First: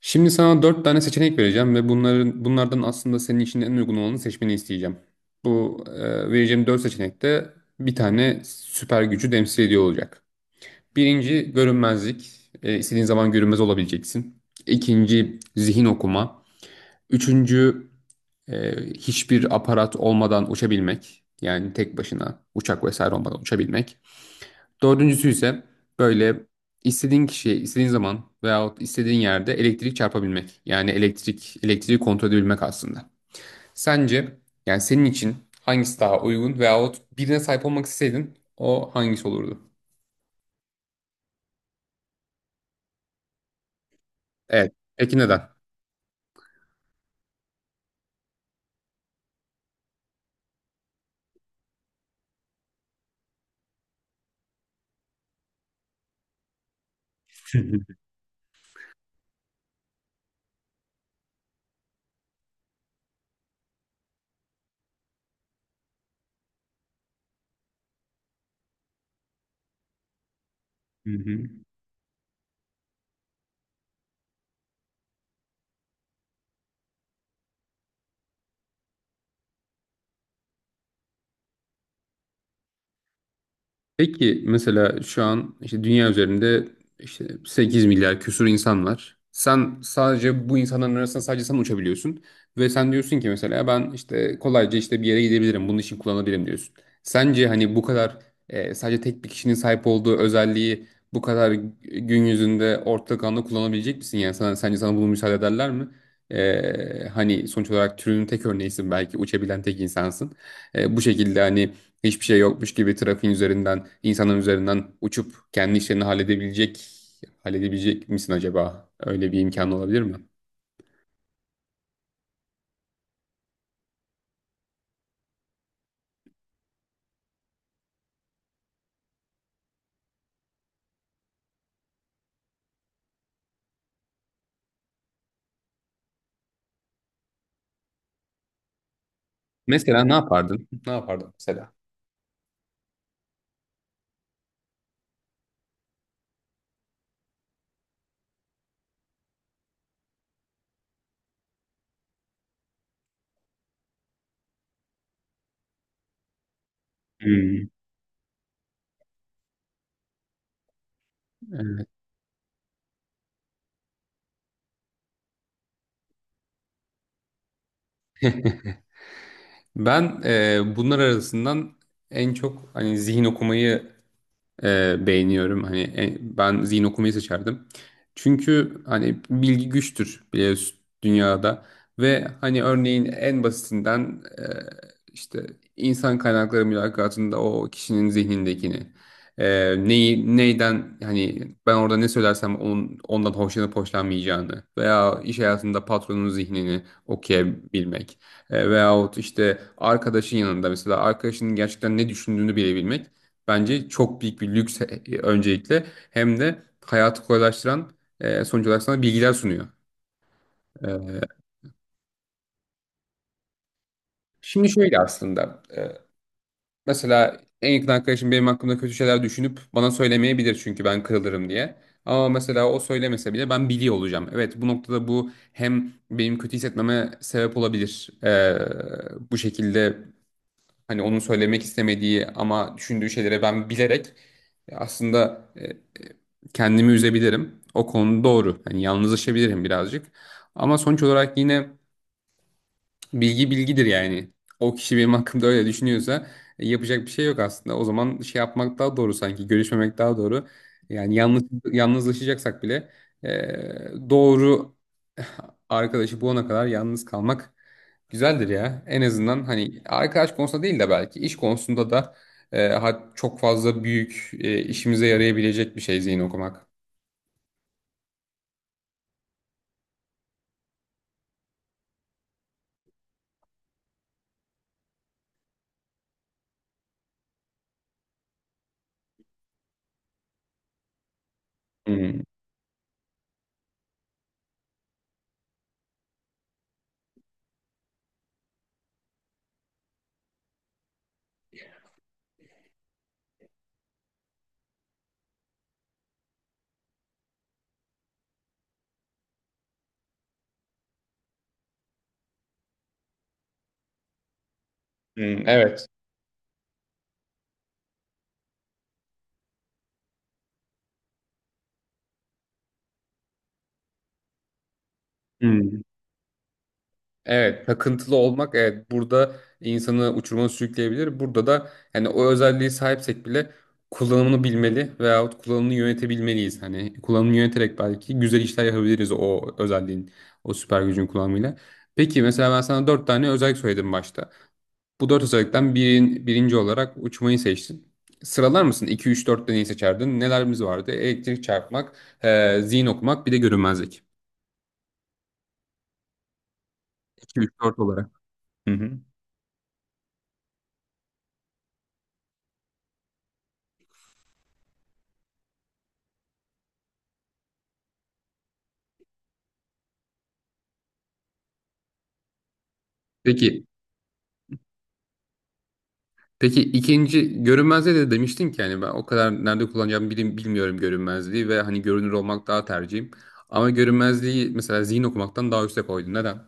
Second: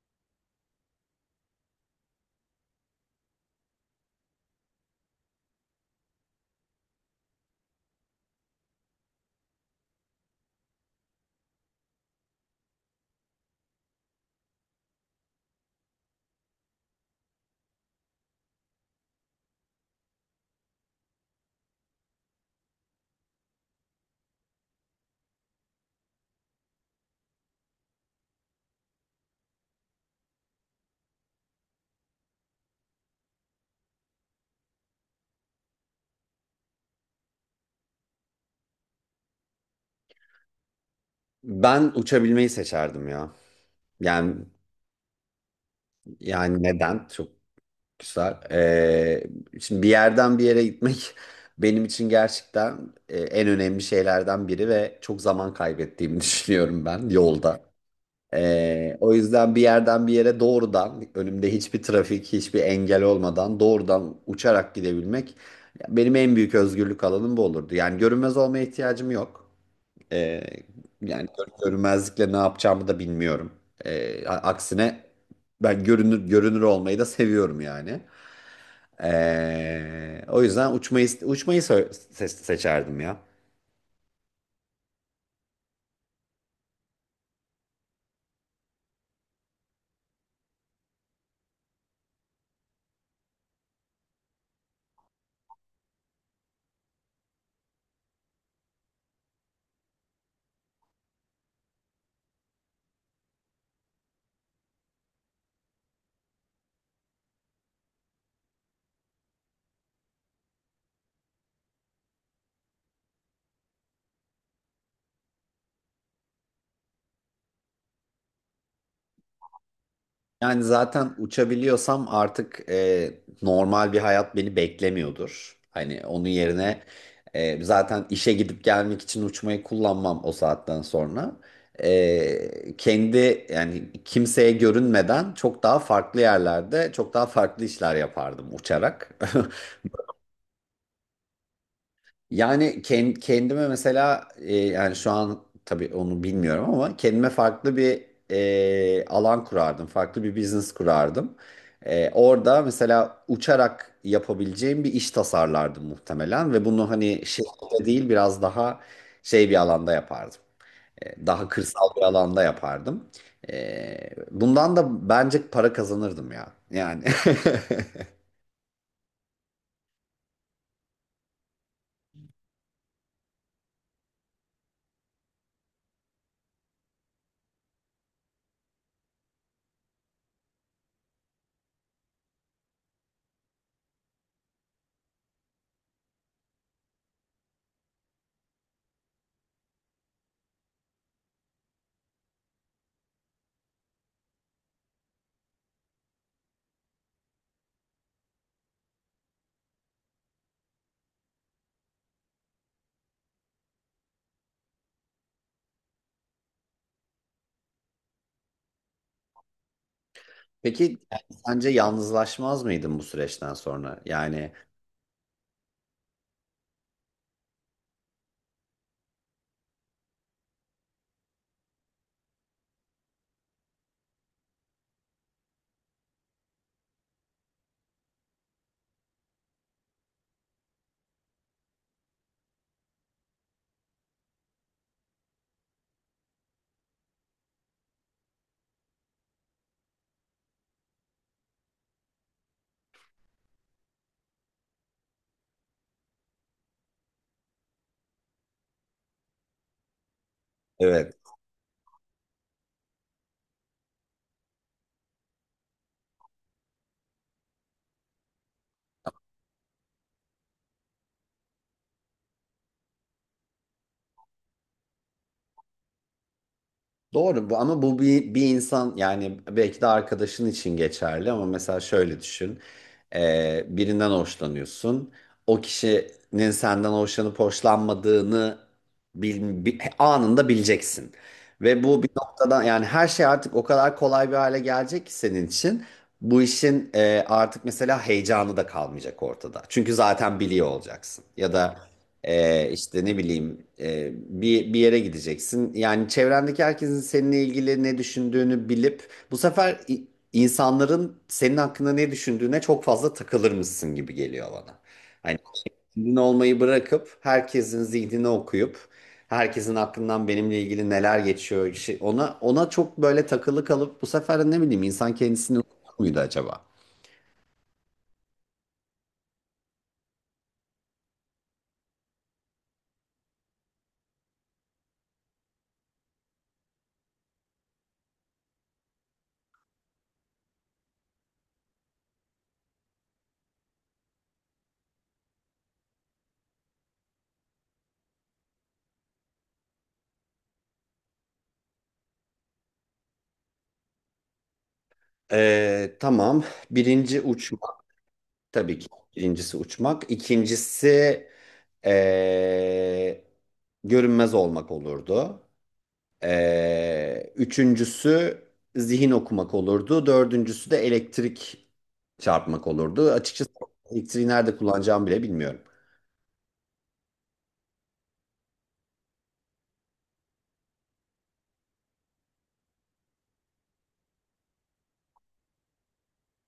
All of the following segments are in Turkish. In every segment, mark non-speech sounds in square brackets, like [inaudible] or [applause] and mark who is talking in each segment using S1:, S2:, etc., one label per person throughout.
S1: Şimdi sana dört tane seçenek vereceğim ve bunlardan aslında senin için en uygun olanı seçmeni isteyeceğim. Bu vereceğim dört seçenekte bir tane süper gücü temsil ediyor olacak. Birinci görünmezlik. İstediğin zaman görünmez olabileceksin. İkinci zihin okuma. Üçüncü e, hiçbir aparat olmadan uçabilmek. Yani tek başına uçak vesaire olmadan uçabilmek. Dördüncüsü ise böyle istediğin kişiye, istediğin zaman veyahut istediğin yerde elektrik çarpabilmek. Yani elektrik, elektriği kontrol edebilmek aslında. Sence yani senin için hangisi daha uygun veyahut birine sahip olmak isteseydin o hangisi olurdu?
S2: Ben uçabilmeyi seçerdim ya. Yani
S1: Evet. Peki neden?
S2: yani neden? Çok güzel. Şimdi bir yerden bir yere gitmek [laughs] benim için gerçekten en önemli şeylerden biri ve çok zaman kaybettiğimi [laughs] düşünüyorum ben yolda.
S1: [laughs]
S2: O yüzden bir yerden bir yere doğrudan önümde hiçbir trafik, hiçbir engel olmadan doğrudan uçarak gidebilmek benim en büyük özgürlük alanım bu olurdu. Yani görünmez olmaya ihtiyacım yok. Ee,
S1: Hı
S2: yani
S1: hı.
S2: görünmezlikle ne yapacağımı da bilmiyorum. Aksine ben görünür görünür olmayı da seviyorum yani. O yüzden uçmayı seçerdim ya.
S1: Peki mesela şu an işte dünya üzerinde işte 8 milyar küsur insan var. Sen sadece bu insanların arasında sadece sen uçabiliyorsun. Ve sen diyorsun ki mesela ben işte kolayca işte bir yere gidebilirim. Bunun için kullanabilirim diyorsun. Sence hani bu kadar sadece tek bir kişinin sahip olduğu özelliği bu kadar gün yüzünde ortak anda kullanabilecek misin? Yani sence sana bunu müsaade ederler mi? Hani sonuç olarak türünün tek örneğisin, belki uçabilen tek insansın. Bu şekilde hani hiçbir şey yokmuş gibi trafiğin üzerinden, insanın üzerinden uçup kendi işlerini halledebilecek misin acaba? Öyle bir imkan olabilir mi?
S2: Yani zaten uçabiliyorsam artık normal bir hayat beni beklemiyordur. Hani onun yerine zaten işe gidip gelmek için uçmayı kullanmam o saatten sonra. Kendi yani kimseye görünmeden çok daha farklı yerlerde çok daha farklı işler yapardım uçarak. [laughs]
S1: Mesela ne yapardın? Ne yapardın mesela?
S2: Yani kendime mesela yani şu an tabii onu bilmiyorum ama kendime farklı bir alan kurardım. Farklı bir business kurardım. Orada mesela uçarak yapabileceğim bir iş tasarlardım muhtemelen ve bunu hani
S1: Hmm.
S2: şirkette değil biraz daha şey bir alanda yapardım. Daha kırsal bir alanda yapardım. Bundan da bence para kazanırdım ya. Yani. [laughs]
S1: Ben bunlar arasından en çok hani zihin okumayı beğeniyorum. Hani ben zihin okumayı seçerdim. Çünkü hani bilgi güçtür biliyorsun dünyada ve hani örneğin en basitinden işte insan kaynakları mülakatında o kişinin zihnindekini neyi neyden hani ben orada ne söylersem onun, ondan hoşlanıp hoşlanmayacağını veya iş hayatında patronun zihnini okuyabilmek veyahut işte arkadaşın yanında mesela arkadaşının gerçekten ne düşündüğünü bilebilmek bence çok büyük bir lüks öncelikle, hem de hayatı kolaylaştıran, sonuç olarak sana bilgiler sunuyor.
S2: Peki
S1: E,
S2: yani sence yalnızlaşmaz mıydın bu süreçten sonra? Yani.
S1: Şimdi şöyle aslında, mesela en yakın arkadaşım benim hakkımda kötü şeyler düşünüp bana söylemeyebilir çünkü ben kırılırım diye. Ama mesela o söylemese bile ben biliyor olacağım. Evet, bu noktada bu hem benim kötü hissetmeme sebep olabilir. Bu şekilde hani onun söylemek istemediği ama düşündüğü şeylere ben bilerek, aslında, kendimi üzebilirim. O konu doğru. Hani yalnızlaşabilirim birazcık. Ama sonuç olarak yine bilgi bilgidir yani. O kişi benim hakkımda öyle düşünüyorsa yapacak bir şey yok aslında. O zaman şey yapmak daha doğru sanki. Görüşmemek daha doğru.
S2: Evet.
S1: Yani yalnızlaşacaksak bile, e, doğru arkadaşı bulana kadar yalnız kalmak güzeldir ya. En azından hani arkadaş konusunda değil de belki iş konusunda da, çok fazla büyük, işimize yarayabilecek bir şey zihin okumak.
S2: Doğru bu ama bu bir insan yani belki de arkadaşın için geçerli ama mesela şöyle düşün. Birinden hoşlanıyorsun. O kişinin senden hoşlanıp hoşlanmadığını anında bileceksin. Ve bu bir
S1: Hmm.
S2: noktadan yani her şey artık o kadar kolay bir hale gelecek ki senin için. Bu işin artık mesela heyecanı da kalmayacak ortada. Çünkü zaten biliyor olacaksın. Ya da. İşte ne bileyim bir yere gideceksin. Yani çevrendeki herkesin seninle ilgili ne düşündüğünü bilip bu sefer insanların senin hakkında ne düşündüğüne çok fazla takılır mısın gibi geliyor bana. Hani
S1: Hmm, evet.
S2: kendin olmayı bırakıp herkesin zihnini okuyup herkesin aklından benimle ilgili neler geçiyor ona çok böyle takılı kalıp bu sefer de ne bileyim insan kendisini okur muydu acaba?
S1: Evet, takıntılı olmak, evet, burada insanı uçuruma sürükleyebilir. Burada da yani o özelliği sahipsek bile kullanımını bilmeli veyahut kullanımını yönetebilmeliyiz. Hani kullanımını yöneterek belki güzel işler yapabiliriz o özelliğin, o süper gücün kullanımıyla. Peki mesela ben sana dört tane özellik söyledim başta. Bu dört özellikten birinci olarak uçmayı seçtin. Sıralar mısın? 2, 3, 4'te neyi seçerdin? Nelerimiz vardı? Elektrik çarpmak, zihin okumak, bir de görünmezlik.
S2: Tamam. Birinci
S1: 2, 3,
S2: uçma.
S1: 4 olarak. Hı
S2: Tabii ki.
S1: hı.
S2: Birincisi uçmak. İkincisi eee, görünmez olmak olurdu. Üçüncüsü zihin okumak olurdu. Dördüncüsü de elektrik çarpmak olurdu. Açıkçası
S1: Peki
S2: elektriği nerede kullanacağımı bile bilmiyorum.
S1: Peki ikinci görünmezliğe de demiştin ki yani ben o kadar nerede kullanacağımı bilmiyorum görünmezliği ve hani görünür olmak daha tercihim. Ama görünmezliği mesela zihin okumaktan daha üste koydun. Neden?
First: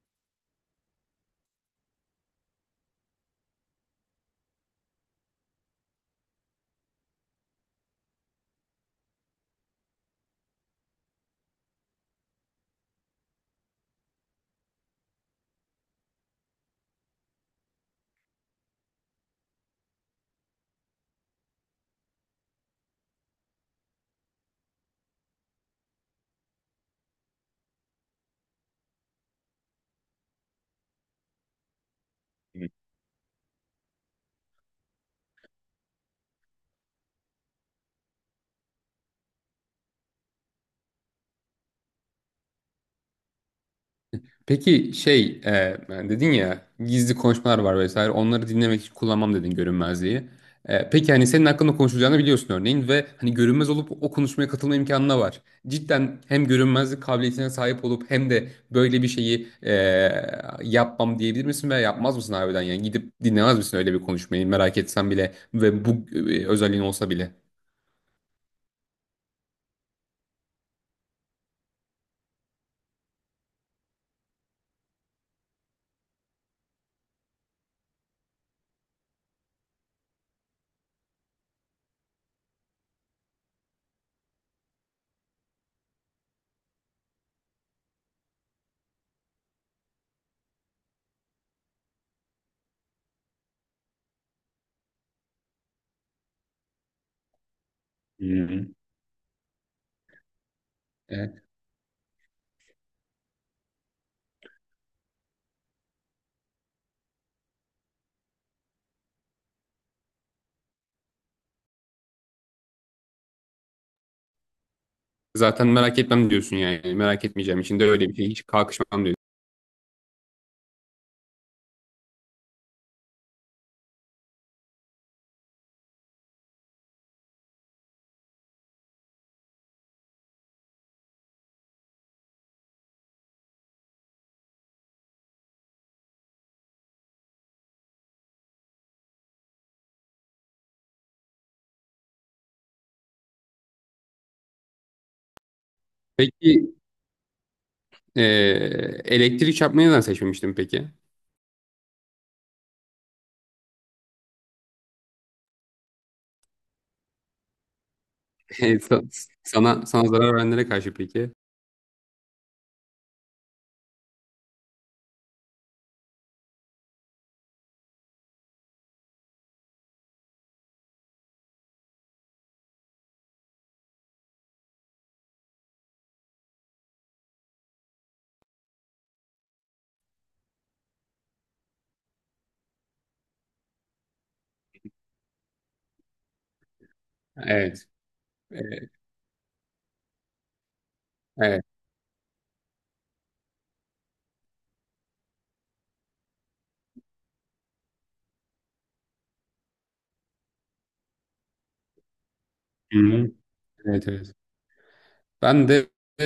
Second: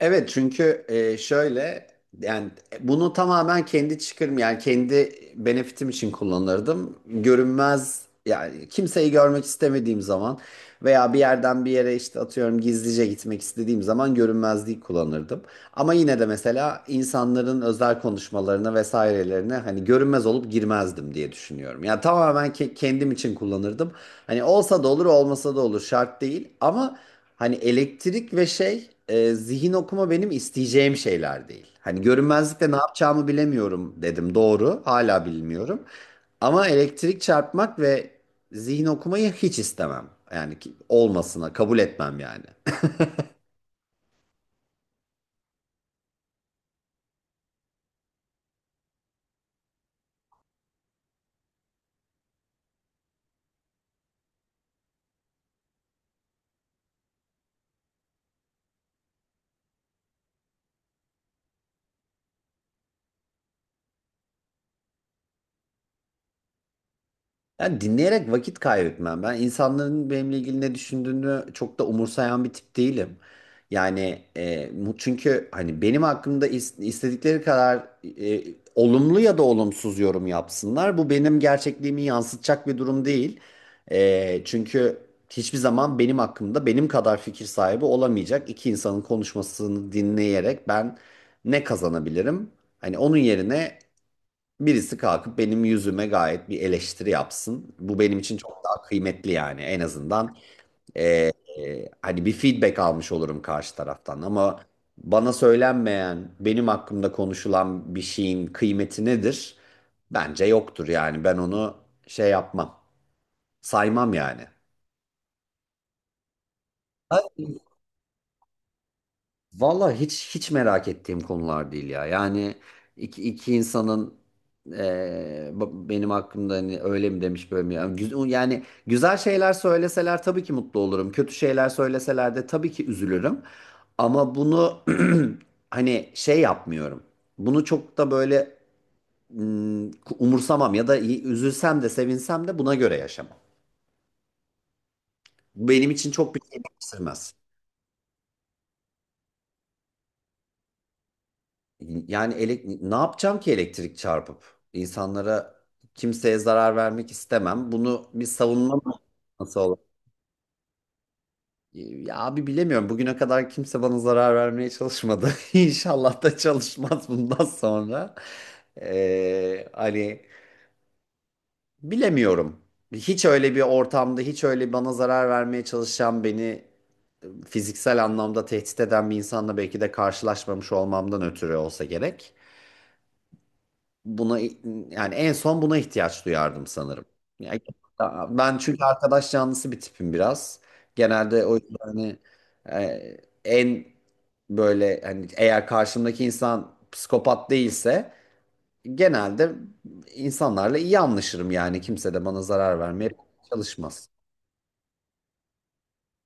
S2: Evet çünkü şöyle yani bunu tamamen kendi çıkarım yani kendi benefitim için kullanırdım. Görünmez yani kimseyi görmek istemediğim zaman veya bir yerden bir yere işte atıyorum gizlice gitmek istediğim zaman görünmezliği kullanırdım. Ama yine de mesela insanların özel konuşmalarına vesairelerine hani görünmez olup girmezdim diye düşünüyorum. Yani tamamen kendim için kullanırdım. Hani olsa da olur, olmasa da olur şart değil. Ama hani elektrik ve şey zihin okuma benim isteyeceğim şeyler değil. Hani görünmezlikle ne yapacağımı bilemiyorum dedim doğru. Hala bilmiyorum. Ama elektrik çarpmak ve zihin okumayı hiç istemem. Yani olmasına kabul etmem yani.
S1: Peki şey, yani dedin ya gizli konuşmalar var vesaire onları dinlemek için kullanmam dedin görünmezliği. Peki hani senin hakkında konuşulacağını biliyorsun örneğin ve hani görünmez olup o konuşmaya katılma imkanına var. Cidden hem görünmezlik kabiliyetine sahip olup hem de böyle bir şeyi yapmam diyebilir misin veya yapmaz mısın harbiden yani gidip dinlemez misin öyle bir konuşmayı merak etsen bile ve bu özelliğin olsa bile.
S2: Yani dinleyerek vakit kaybetmem. Ben insanların benimle ilgili ne düşündüğünü çok da umursayan bir tip değilim. Yani çünkü hani benim hakkımda istedikleri kadar e, olumlu ya da olumsuz yorum yapsınlar. Bu benim gerçekliğimi yansıtacak bir durum değil. Çünkü hiçbir zaman benim hakkımda benim kadar fikir sahibi olamayacak iki insanın konuşmasını dinleyerek ben ne kazanabilirim? Hani onun yerine birisi kalkıp benim yüzüme gayet bir eleştiri yapsın. Bu benim için çok
S1: Hı.
S2: daha kıymetli yani. En azından eee,
S1: E,
S2: hani bir feedback almış olurum karşı taraftan. Ama bana söylenmeyen, benim hakkımda konuşulan bir şeyin kıymeti nedir? Bence yoktur yani. Ben onu şey yapmam, saymam yani.
S1: Zaten merak etmem diyorsun yani merak
S2: Ay,
S1: etmeyeceğim için de öyle bir şey hiç kalkışmam diyorsun.
S2: valla hiç merak ettiğim konular değil ya. Yani iki insanın benim hakkımda hani öyle mi demiş böyle mi? Yani, güzel şeyler söyleseler tabii ki mutlu olurum. Kötü şeyler söyleseler de tabii ki üzülürüm. Ama bunu [clears throat] hani şey yapmıyorum. Bunu çok da böyle mm, umursamam ya da üzülsem de sevinsem de buna göre yaşamam. Bu benim için çok bir şey
S1: Peki,
S2: değiştirmez.
S1: Ee, elektrik çarpmayı neden seçmemiştim peki?
S2: Yani ne yapacağım ki elektrik çarpıp? İnsanlara kimseye zarar vermek istemem. Bunu bir
S1: [laughs]
S2: savunma
S1: Evet,
S2: mı-
S1: Sa-
S2: [laughs] nasıl olur?
S1: Sana sana zarar verenlere karşı peki?
S2: Ya abi bilemiyorum. Bugüne kadar kimse bana zarar vermeye çalışmadı. [laughs] İnşallah da çalışmaz bundan sonra. Hani bilemiyorum. Hiç öyle bir ortamda, hiç öyle bana zarar vermeye çalışan, beni fiziksel anlamda tehdit eden bir insanla belki de karşılaşmamış olmamdan ötürü olsa gerek. Buna yani en son buna ihtiyaç duyardım sanırım. Yani
S1: Evet.
S2: ben
S1: Ee,
S2: çünkü arkadaş canlısı bir tipim biraz. Genelde o
S1: Evet.
S2: yüzden hani e, en böyle hani eğer karşımdaki insan psikopat değilse genelde insanlarla iyi anlaşırım yani kimse de bana zarar vermeye
S1: Hı-hı. Evet,
S2: çalışmaz.
S1: evet. Ben de e,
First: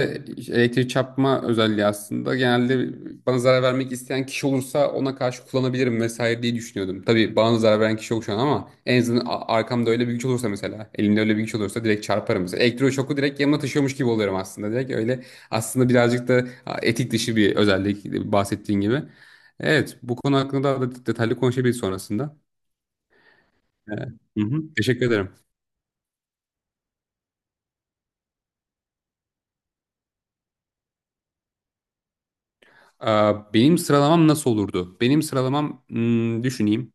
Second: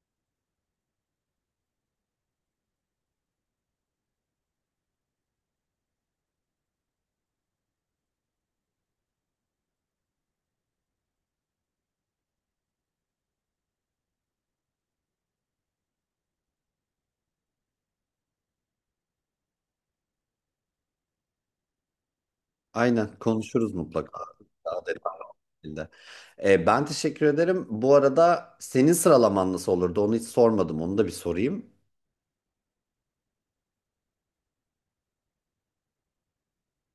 S1: elektrik çarpma özelliği aslında genelde bana zarar vermek isteyen kişi olursa ona karşı kullanabilirim vesaire diye düşünüyordum. Tabii bana zarar veren kişi yok şu an ama en azından arkamda öyle bir güç olursa mesela elimde öyle bir güç olursa direkt çarparım. Mesela elektroşoku direkt yanıma taşıyormuş gibi oluyorum aslında. Direkt öyle aslında birazcık da etik dışı bir özellik, bahsettiğin gibi. Evet, bu konu hakkında daha da detaylı konuşabiliriz sonrasında.
S2: Aynen konuşuruz
S1: Evet.
S2: mutlaka.
S1: Hı hı,
S2: Daha
S1: teşekkür ederim.
S2: detaylı. Ben teşekkür ederim. Bu arada senin sıralaman nasıl olurdu? Onu hiç sormadım. Onu da bir sorayım.
S1: Aa, benim sıralamam nasıl olurdu? Benim sıralamam hmm, düşüneyim.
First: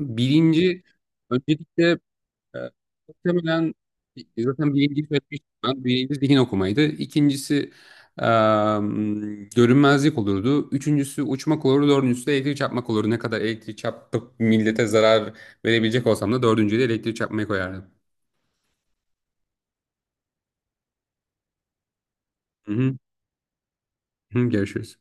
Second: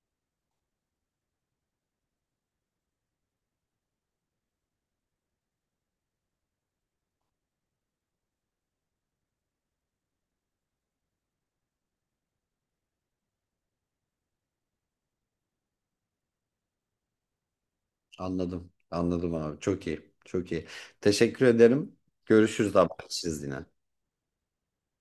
S1: Bilinci öncelikle, e, muhtemelen zaten birinci söylemiştim ben. Birinci zihin okumaydı. İkincisi e, görünmezlik olurdu. Üçüncüsü uçmak olurdu. Dördüncüsü de elektrik çarpmak olurdu. Ne kadar elektrik çarpıp millete zarar verebilecek olsam da dördüncüyü de elektrik çarpmayı koyardım.
S2: Anladım. Anladım abi. Çok iyi. Çok iyi. Teşekkür ederim.
S1: Hı
S2: Görüşürüz abi.
S1: hı.
S2: Çiz yine.
S1: Hı, görüşürüz.